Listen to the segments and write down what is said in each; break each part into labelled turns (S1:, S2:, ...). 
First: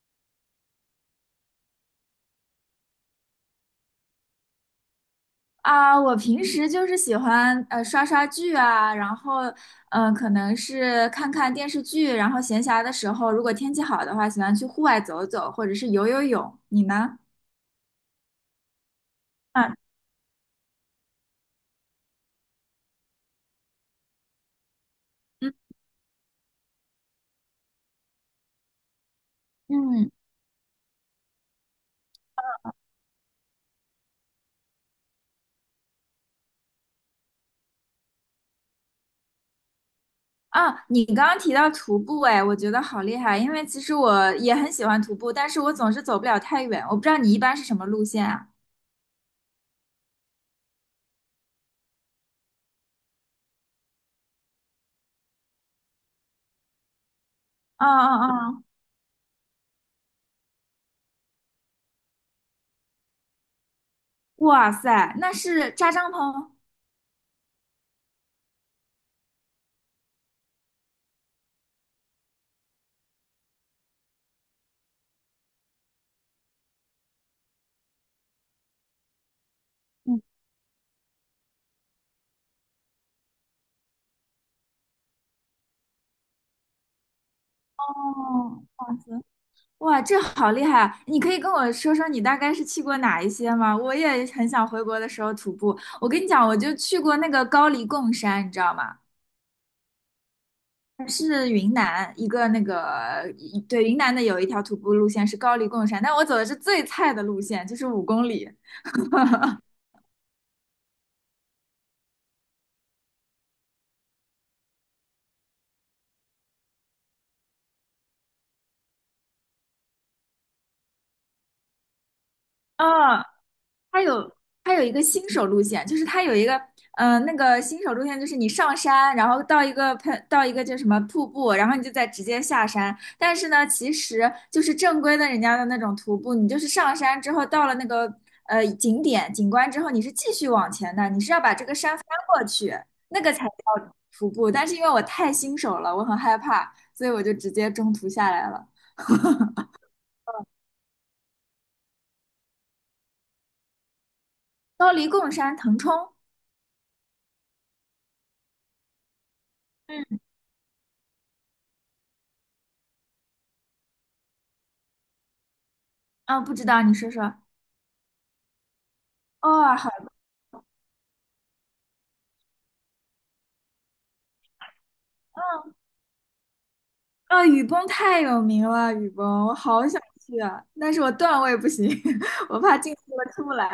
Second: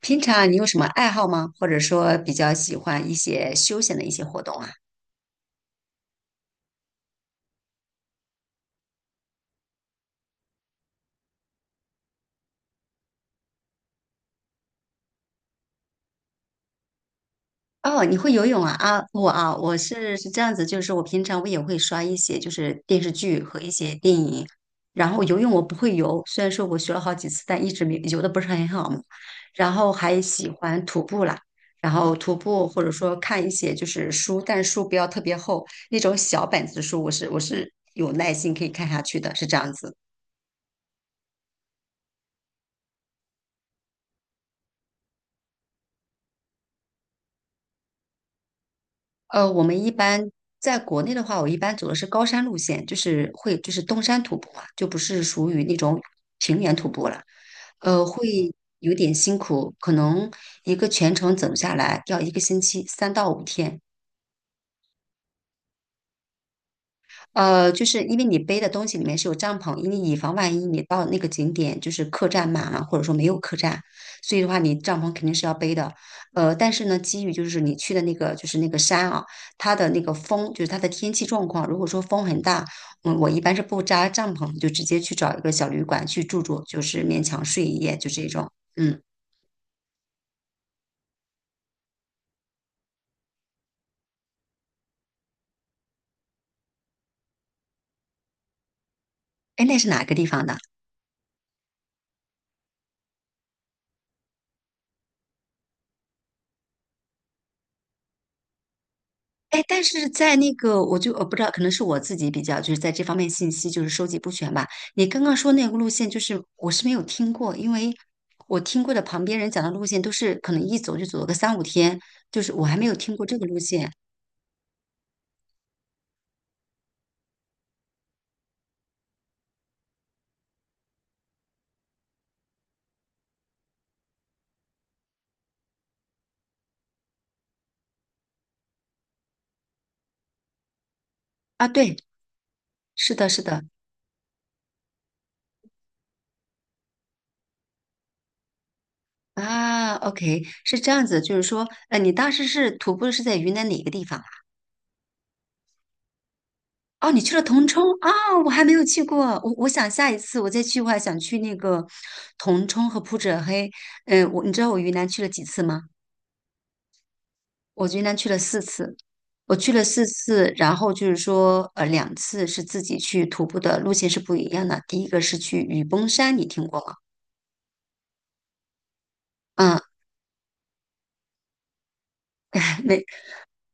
S1: 平常你有什么爱好吗？或者说比较喜欢一些休闲的一些活动啊？
S2: 啊，我平时就是喜欢刷刷剧啊，然后可能是看看电视剧，然后闲暇的时候，如果天气好的话，喜欢去户外走走，或者是游游泳。你呢？
S1: 哦，你会游泳啊？啊，我啊，
S2: 啊，
S1: 我是这样子，就是我平常我也会刷一些就是电视剧和一些电影，然后游泳
S2: 嗯
S1: 我不会游，虽然说我学了好几次，但一直没游的不是很好嘛。然后
S2: 嗯
S1: 还喜欢徒步啦，然后徒步或者说看一些就是书，但是书不要特别厚，那种小本子书，我是有耐心可以看下去的，是这样子。
S2: 啊，你刚刚提到徒步，哎，我觉得好厉害，因为其实我也很喜欢徒步，但是我总是走不了太远。我不知道你一般是什么路线啊？
S1: 我们一般在国内的话，我一般走的是高山路线，就是会就是登山徒步嘛，就不是属于那种平原徒步了，
S2: 啊啊
S1: 会
S2: 啊！
S1: 有点辛苦，可能一个全程走下来要一个星期，3到5天。
S2: 哇塞，那是扎帐篷？
S1: 就是因为你背的东西里面是有帐篷，因为以防万一你到那个景点就是客栈满了，或者说没有客栈，所以的话你帐篷肯定是要背的。但是呢，基于就是你去的那个山啊，它的那个
S2: 嗯，
S1: 风就是它的天气状况，如果说风很大，嗯，我一般是不扎帐篷，就直接去找一个小旅馆去住住，就是勉强睡一夜，就这种。
S2: 哦，好
S1: 嗯，
S2: 行。哇，这好厉害啊，你可以跟我说说你大概是去过哪一些吗？我也很想回国的时候徒步。我跟你讲，我就去过那个高黎贡山，你知道吗？
S1: 哎，那是哪个地方的？
S2: 是云南一个那个，一对，云南的有一条徒步路线是高黎贡山，但我走的是最菜的路线，就是5公里。
S1: 哎，但是在那个，我不知道，可能是我自己比较就是在这方面信息就是收集不全吧。你刚刚说那个路线，就是我是没有听过，因为我听过的旁边人讲的路线都是可能一走就走了个三五天，就是我还没有听过
S2: 嗯，
S1: 这个路线
S2: 它有它有一个新手路线，就是它有一个嗯，那个新手路线，就是你上山，然后到一个到一个叫什么瀑布，然后你就再直接下山。但是呢，其实就是正规的人家的那种徒步，你就是上山之后到了那个景点景观之后，你是继续往前的，你是要把这
S1: 啊。
S2: 个
S1: 对，
S2: 山翻过去，
S1: 是
S2: 那
S1: 的，
S2: 个
S1: 是
S2: 才
S1: 的
S2: 叫徒步。但是因为我太新手了，我很害怕，所以我就直接中途下来了。
S1: 啊。OK，是这样子，就是说，你当时是徒步是在云南哪个地方？
S2: 高黎贡山腾冲，
S1: 哦，你去了铜冲啊，我还没有去过。我想下一
S2: 嗯，
S1: 次我再去，我还想去那个铜冲和普者黑。嗯，我你知道我云南去了几次吗？
S2: 啊，不知道，你说说。
S1: 我云南去了四次，我去
S2: 哦，
S1: 了四
S2: 好。
S1: 次，然后就是说，2次是自己去徒步的，路线是不一样的。第一个是去
S2: 的，
S1: 雨崩山，你听过吗？
S2: 啊，雨崩太有名了，雨崩，我
S1: 嗯，
S2: 好想去啊，但是我段位不行，我怕 进去
S1: 没。
S2: 了出不来。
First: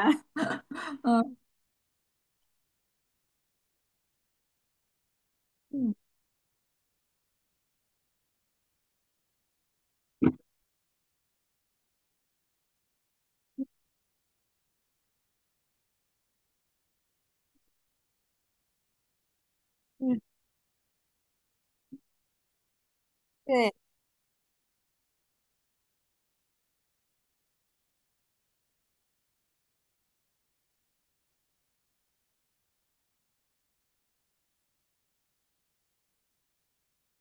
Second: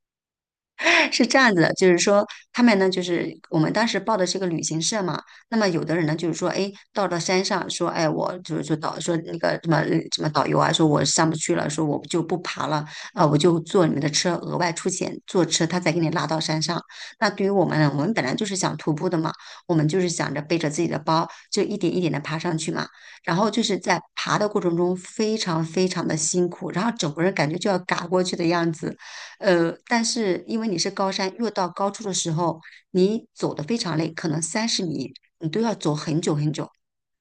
S1: 是
S2: 嗯
S1: 这样子的，就是说他们呢，就是我们当时报的是个旅行社嘛，那么有的
S2: 嗯，
S1: 人呢，就是说，哎，到了山上说，哎，我就是说那个什么导游啊，说我上不去了，说我就不爬了，啊、我就坐你们的车，额外出钱坐车，他再给你拉到山上。那对于我们呢，我们本来就是想徒步的嘛，我们就是想着背着自己的包，就一点一点的爬上去嘛。然后就
S2: 对，
S1: 是在爬的过程中非常非常的辛苦，然后整个人感觉就要嘎过去的样子。但是因为你是高山，越到高处的时候，你走的非常累，可能三十米你都要走很久很久，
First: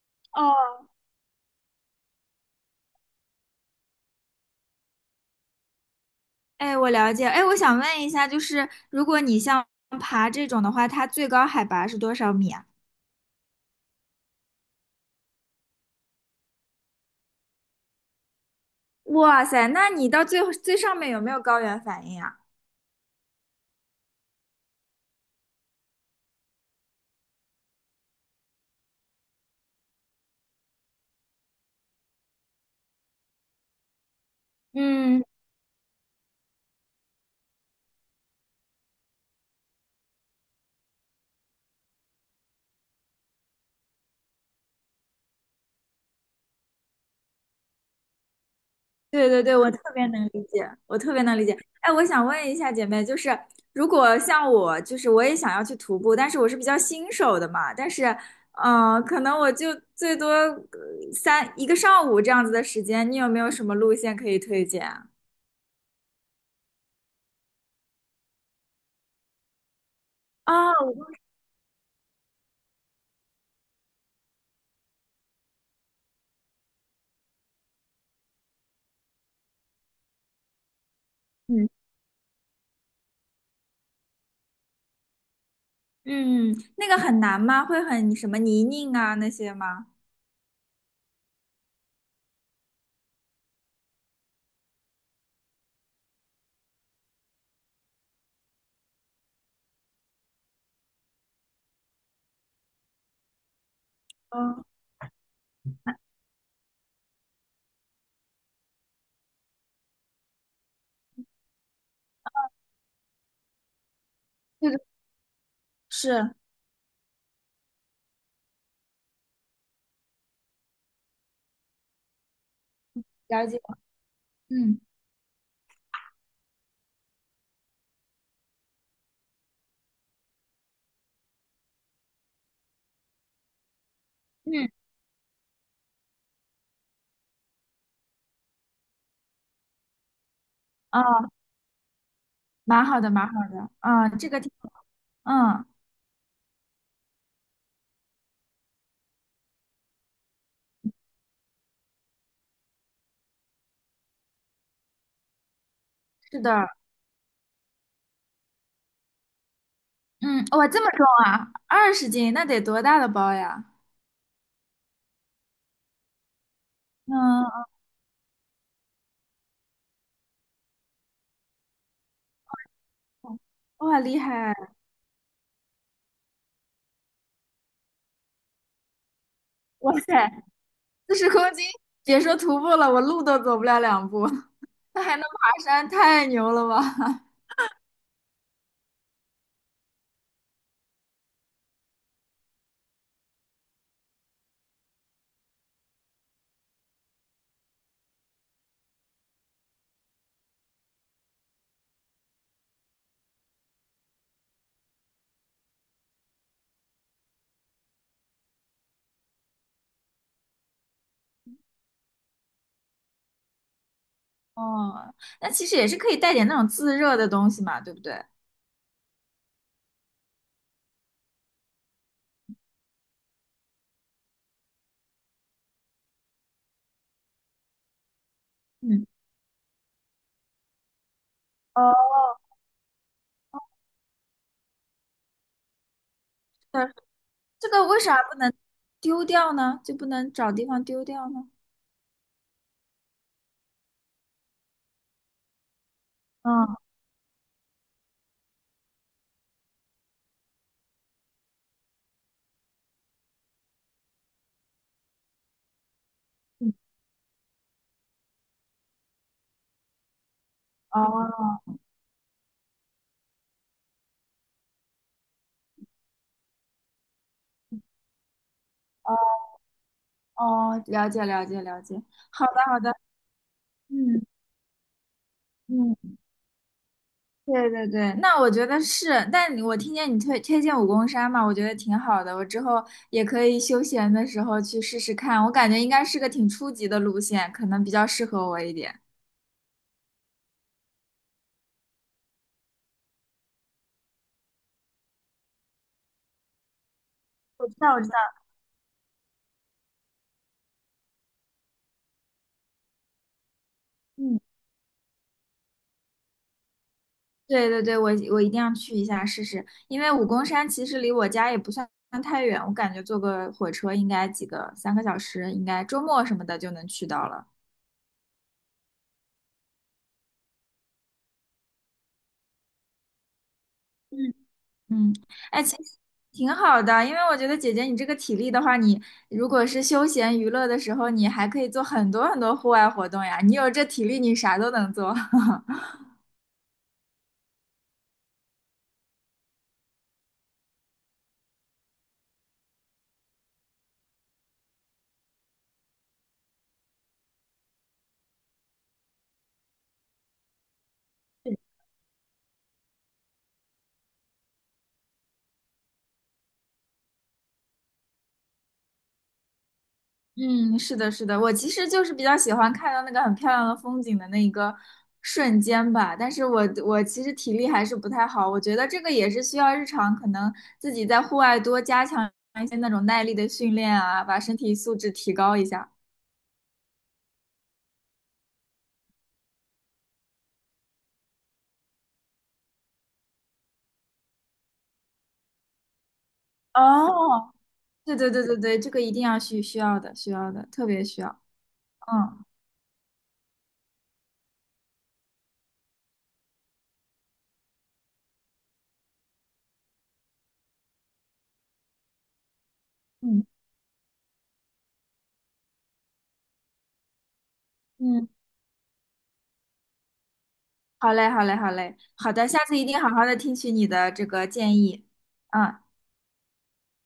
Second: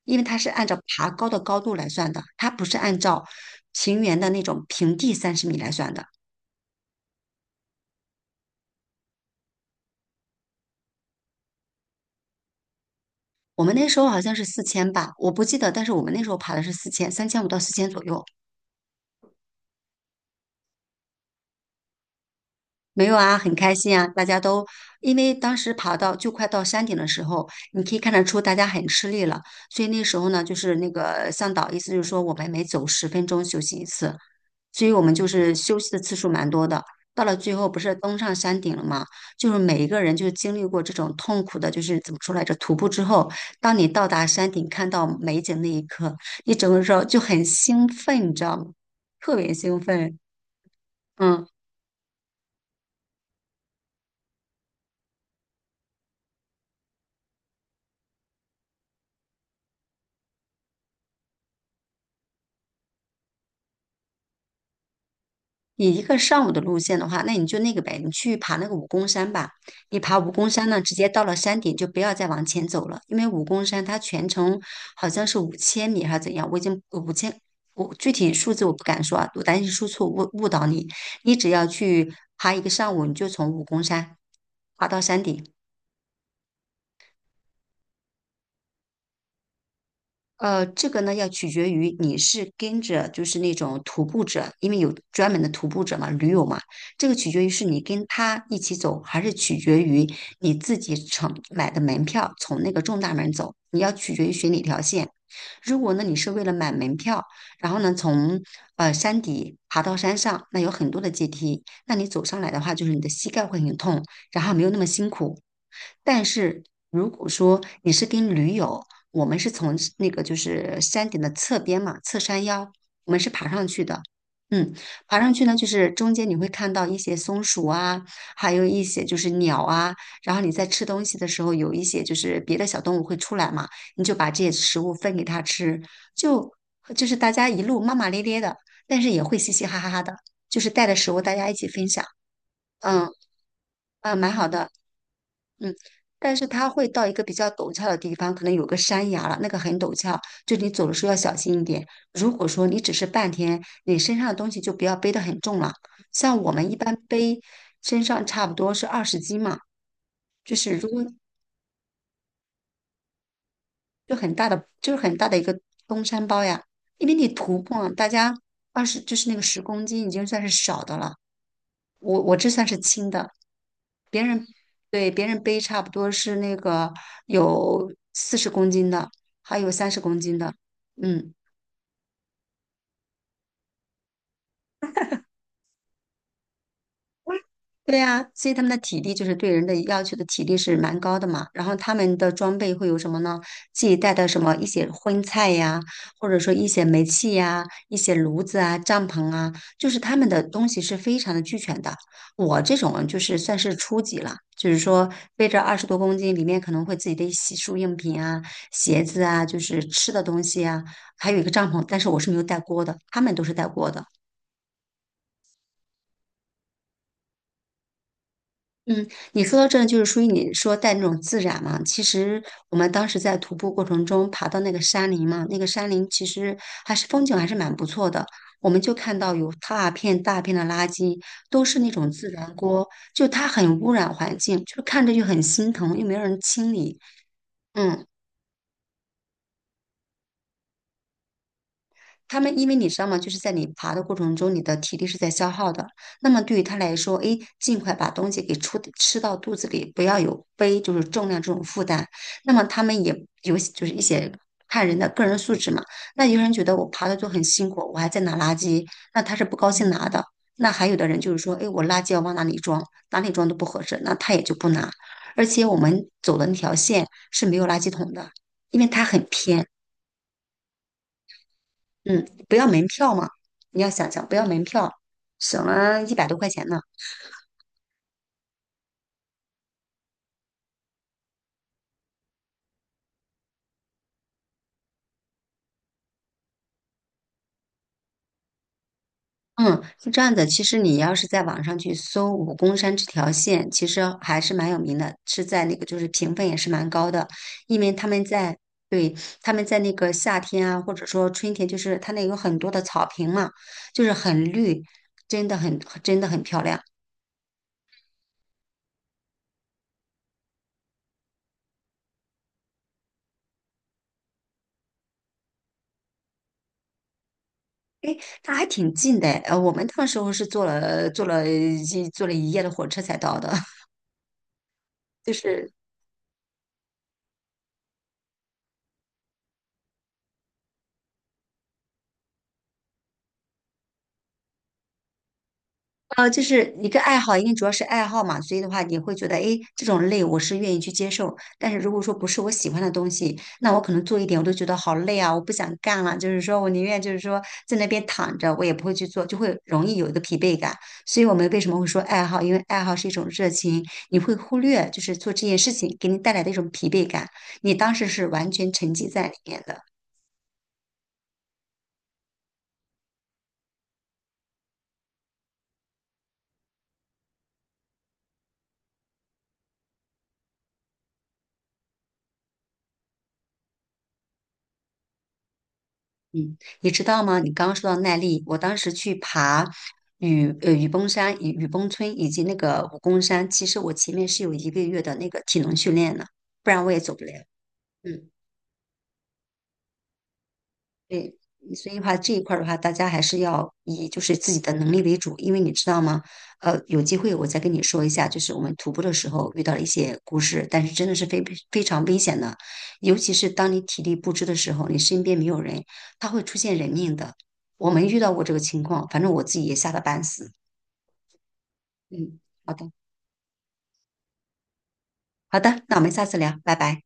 S1: 因为它是按照
S2: 哦，
S1: 爬高的高度来算的，它不是按照平原的那种平地三十米来算的。
S2: 哎，我了解。哎，我想问一下，就是如果你像爬这种的话，它最高海拔是多少米啊？
S1: 我们那时候好像是四千吧，我不记得，但是我们那时候爬的是四千，3500到四千左右。
S2: 哇塞，那你到最最上面有没有高原反应啊？
S1: 没有啊，很开心啊！大家都因为当时爬到就快到山顶的时候，你可以看得出大家很吃力了，所以那时候呢，就是那个向导意思就是说我们每走10分钟休息一次，所以我们
S2: 嗯，
S1: 就是休息的次数蛮多的。到了最后不是登上山顶了吗？就是每一个人就经历过这种痛苦的，就是怎么说来着，徒步之后，当你到达山顶看到美景那一刻，你整个时候就很兴奋，你知道吗？
S2: 对
S1: 特
S2: 对
S1: 别
S2: 对，我特
S1: 兴
S2: 别
S1: 奋，
S2: 能理解，我特别能理
S1: 嗯。
S2: 解。哎，我想问一下姐妹，就是如果像我，就是我也想要去徒步，但是我是比较新手的嘛，但是，可能我就最多一个上午这样子的时间，你有没有什么路线可以推荐啊？
S1: 你一个上午的路线的话，那你就那个呗，你去爬那个武功山吧。你爬武功山呢，直
S2: 哦，
S1: 接到了山顶就不要再往前走了，因为武功山它全程好像是5000米还是怎样，我已经五千，我具体数字我不敢说啊，我担心说错误误导你。你只要
S2: 嗯
S1: 去爬一个上午，你就从武功山爬到山顶。
S2: 嗯，那个很难吗？会很什么泥泞啊那些吗？
S1: 这个呢要取决于你是跟着就是那种徒步者，因为有专门的徒步者嘛，驴友嘛，这个取决于是你跟他一起走，还是取决于你自己乘买的门票从那个正大门走，你要取决于选哪
S2: 嗯，
S1: 条线。如果呢你是为了买门票，然后呢从山底爬到山上，那有很多的阶梯，那你走上来的话，就是你的膝盖会很痛，然后没有
S2: 这
S1: 那
S2: 个
S1: 么辛苦。但
S2: 是
S1: 是如果说你是跟驴友，我们是从那个就是山顶的侧边嘛，侧山腰，我们是
S2: 了
S1: 爬
S2: 解，
S1: 上去的。嗯，
S2: 嗯
S1: 爬上去呢，就是中间你会看到一些松鼠啊，还有一些就是鸟啊。然后你在吃东西的时候，有一些就是别的小动物会出来嘛，你就把这些
S2: 嗯，
S1: 食物分给它吃，就就是大家一路骂骂咧咧的，但是也会嘻嘻哈哈的，就是带着食物
S2: 哦，
S1: 大家一起分享。
S2: 蛮好
S1: 嗯，
S2: 的，蛮好的，啊、
S1: 嗯，
S2: 这
S1: 蛮
S2: 个
S1: 好
S2: 挺，
S1: 的。
S2: 嗯，
S1: 嗯，但是它会到一个比较陡峭的地方，可能有个山崖了，那个很陡峭，就你走的时候要小心一点。如果说你只是半天，你身上的东西就不要背得很重了。
S2: 是
S1: 像我
S2: 的。
S1: 们一般背身上差不多是20斤嘛，
S2: 嗯，
S1: 就
S2: 哇，
S1: 是
S2: 这
S1: 如
S2: 么
S1: 果
S2: 重啊，20斤，那得多大的包呀？
S1: 就很大的，就是很大的一个登山包呀，因为你徒
S2: 嗯，
S1: 步啊，大家二十就是那个十公斤已经算是少的了，我这算是轻的，
S2: 哇，厉
S1: 别人
S2: 害！
S1: 对别人背差不多是那个有40公斤的，还有三
S2: 哇
S1: 十公
S2: 塞，
S1: 斤的，
S2: 四十
S1: 嗯。
S2: 公斤，别说徒步了，我路都走不了两步，那还能爬山，太牛了吧？
S1: 对呀，所以他们的体力就是对人的要求的体力是蛮高的嘛。然后他们的装备会有什么呢？自己带的什么一些荤菜呀，或者说一些煤气呀、一些炉子啊、帐篷啊，就是他们的东西是非常的俱全的。我这种啊就是算是初级了，就是说背着20多公斤，里面可能会自己的洗漱用品啊、鞋子啊，就是吃的东西啊，还有一个帐篷，但是我是没有带锅的，他们都是带锅的。
S2: 哦，那其实也是可以带点那种自热的东西嘛，对不对？
S1: 嗯，你说到这个就是属于你说带那种自然嘛。其实我们当时在徒步过程中爬到那个山林嘛，那个山林其实还是风景还是蛮不错的。我们就
S2: 嗯，
S1: 看到有大片大片的垃圾，都是那种
S2: 哦，
S1: 自然锅，就它很污染环境，就是看着就很心疼，又没有人清
S2: 对，
S1: 理。
S2: 这个为
S1: 嗯。
S2: 啥不能丢掉呢？就不能找地方丢掉呢？
S1: 他们因为你知道吗？就是在你爬的过程中，你的体力是在消耗的。那么对于他
S2: 嗯，
S1: 来说，诶，尽快把东西给出吃到肚子里，不要有背就是重量这种负担。那么他们也有就是一些看人的个人素质嘛。那有人觉得我爬的就很辛苦，我还在拿垃圾，那他是不高兴拿的。那还有的人就是说，
S2: 哦
S1: 诶，我垃圾要往哪里装，哪里装都不合适，那他也就不拿。而且我们走的那条线是没有垃圾桶的，因为它
S2: 哦
S1: 很偏。
S2: 哦，了解了解了解，
S1: 嗯，
S2: 好
S1: 不
S2: 的
S1: 要
S2: 好
S1: 门
S2: 的，
S1: 票嘛，你要想
S2: 嗯
S1: 想不要门票，省了一
S2: 嗯，
S1: 百多块钱呢。
S2: 对对对，那我觉得是，但你我听见你推荐武功山嘛，我觉得挺好的，我之后也可以休闲的时候去试试看，我感觉应该是个挺初级的路线，可能比较适合我一点。
S1: 嗯，是这样的，其实你要是在网上去搜武功山这条线，其实还是蛮有名的，是在那个就是评分也是蛮高的，
S2: 我知
S1: 因为
S2: 道，我
S1: 他
S2: 知道，
S1: 们在对他们在那个夏天啊，或者说春天，就是它那有很多的草坪嘛，就是
S2: 嗯，
S1: 很绿，真的很漂亮。
S2: 对对对，我一定要去一下试试，因为武功山其实离我家也不算太远，我感觉坐个火车应该几个，3个小时，应该周末什么的就能去到了。
S1: 它还挺近的，我们那时候是坐了一夜的火车才到的，
S2: 嗯。嗯，
S1: 就
S2: 哎，
S1: 是
S2: 其实挺好的，因为我觉得姐姐你这个体力的话，你如果是休闲娱乐的时候，你还可以做很多很多户外活动呀。你有这体力，你啥都能做。
S1: 就是一个爱好，因为主要是爱好嘛，所以的话，你会觉得，哎，这种累我是愿意去接受。但是如果说不是我喜欢的东西，那我可能做一点我都觉得好累啊，我不想干了。就是说我宁愿就是说在那边躺着，我也不会去做，就会容易有一个疲惫感。所以我们为什么会说爱好？因为爱好是一种热情，你会忽略就是做这件事情给你带来的一种疲惫感，你当时是完全沉浸在里面的。
S2: 嗯，是的，是的，我其实就是比较喜欢看到那个很漂亮的风景的那一个瞬间吧，但是我其实体力还是不太好，我觉得这个也是需要日常可能自己在户外多加强一些那种耐力的训练啊，把身体素质提高一下。
S1: 嗯，你知道吗？你刚刚说到耐力，我当时去爬雨崩山、雨崩村以及那个武功山，其实我前面是有一个月的那个体能训练的，不然我也走不了。
S2: 哦，对
S1: 嗯。
S2: 对对对对，这个一定要需要的，需要的，特别需要。
S1: 所以的话，这一
S2: 嗯
S1: 块儿的话，大家还是要以就是自己的能力为主，因为你知道吗？有机会我再跟你说一下，就是我们徒步的时候遇到了一些故事，但是真的是非常危险的，尤其
S2: 嗯
S1: 是当你体力不支的时候，你身边没有人，它会出现人命的。我没遇
S2: 嗯，
S1: 到过这个情况，反正我自己也吓得半死。
S2: 好嘞，好嘞，好嘞，好
S1: 嗯，
S2: 的，下
S1: 好
S2: 次一
S1: 的，
S2: 定好好的听取你的这个建议。
S1: 好
S2: 嗯。
S1: 的，那我们下次聊，拜拜。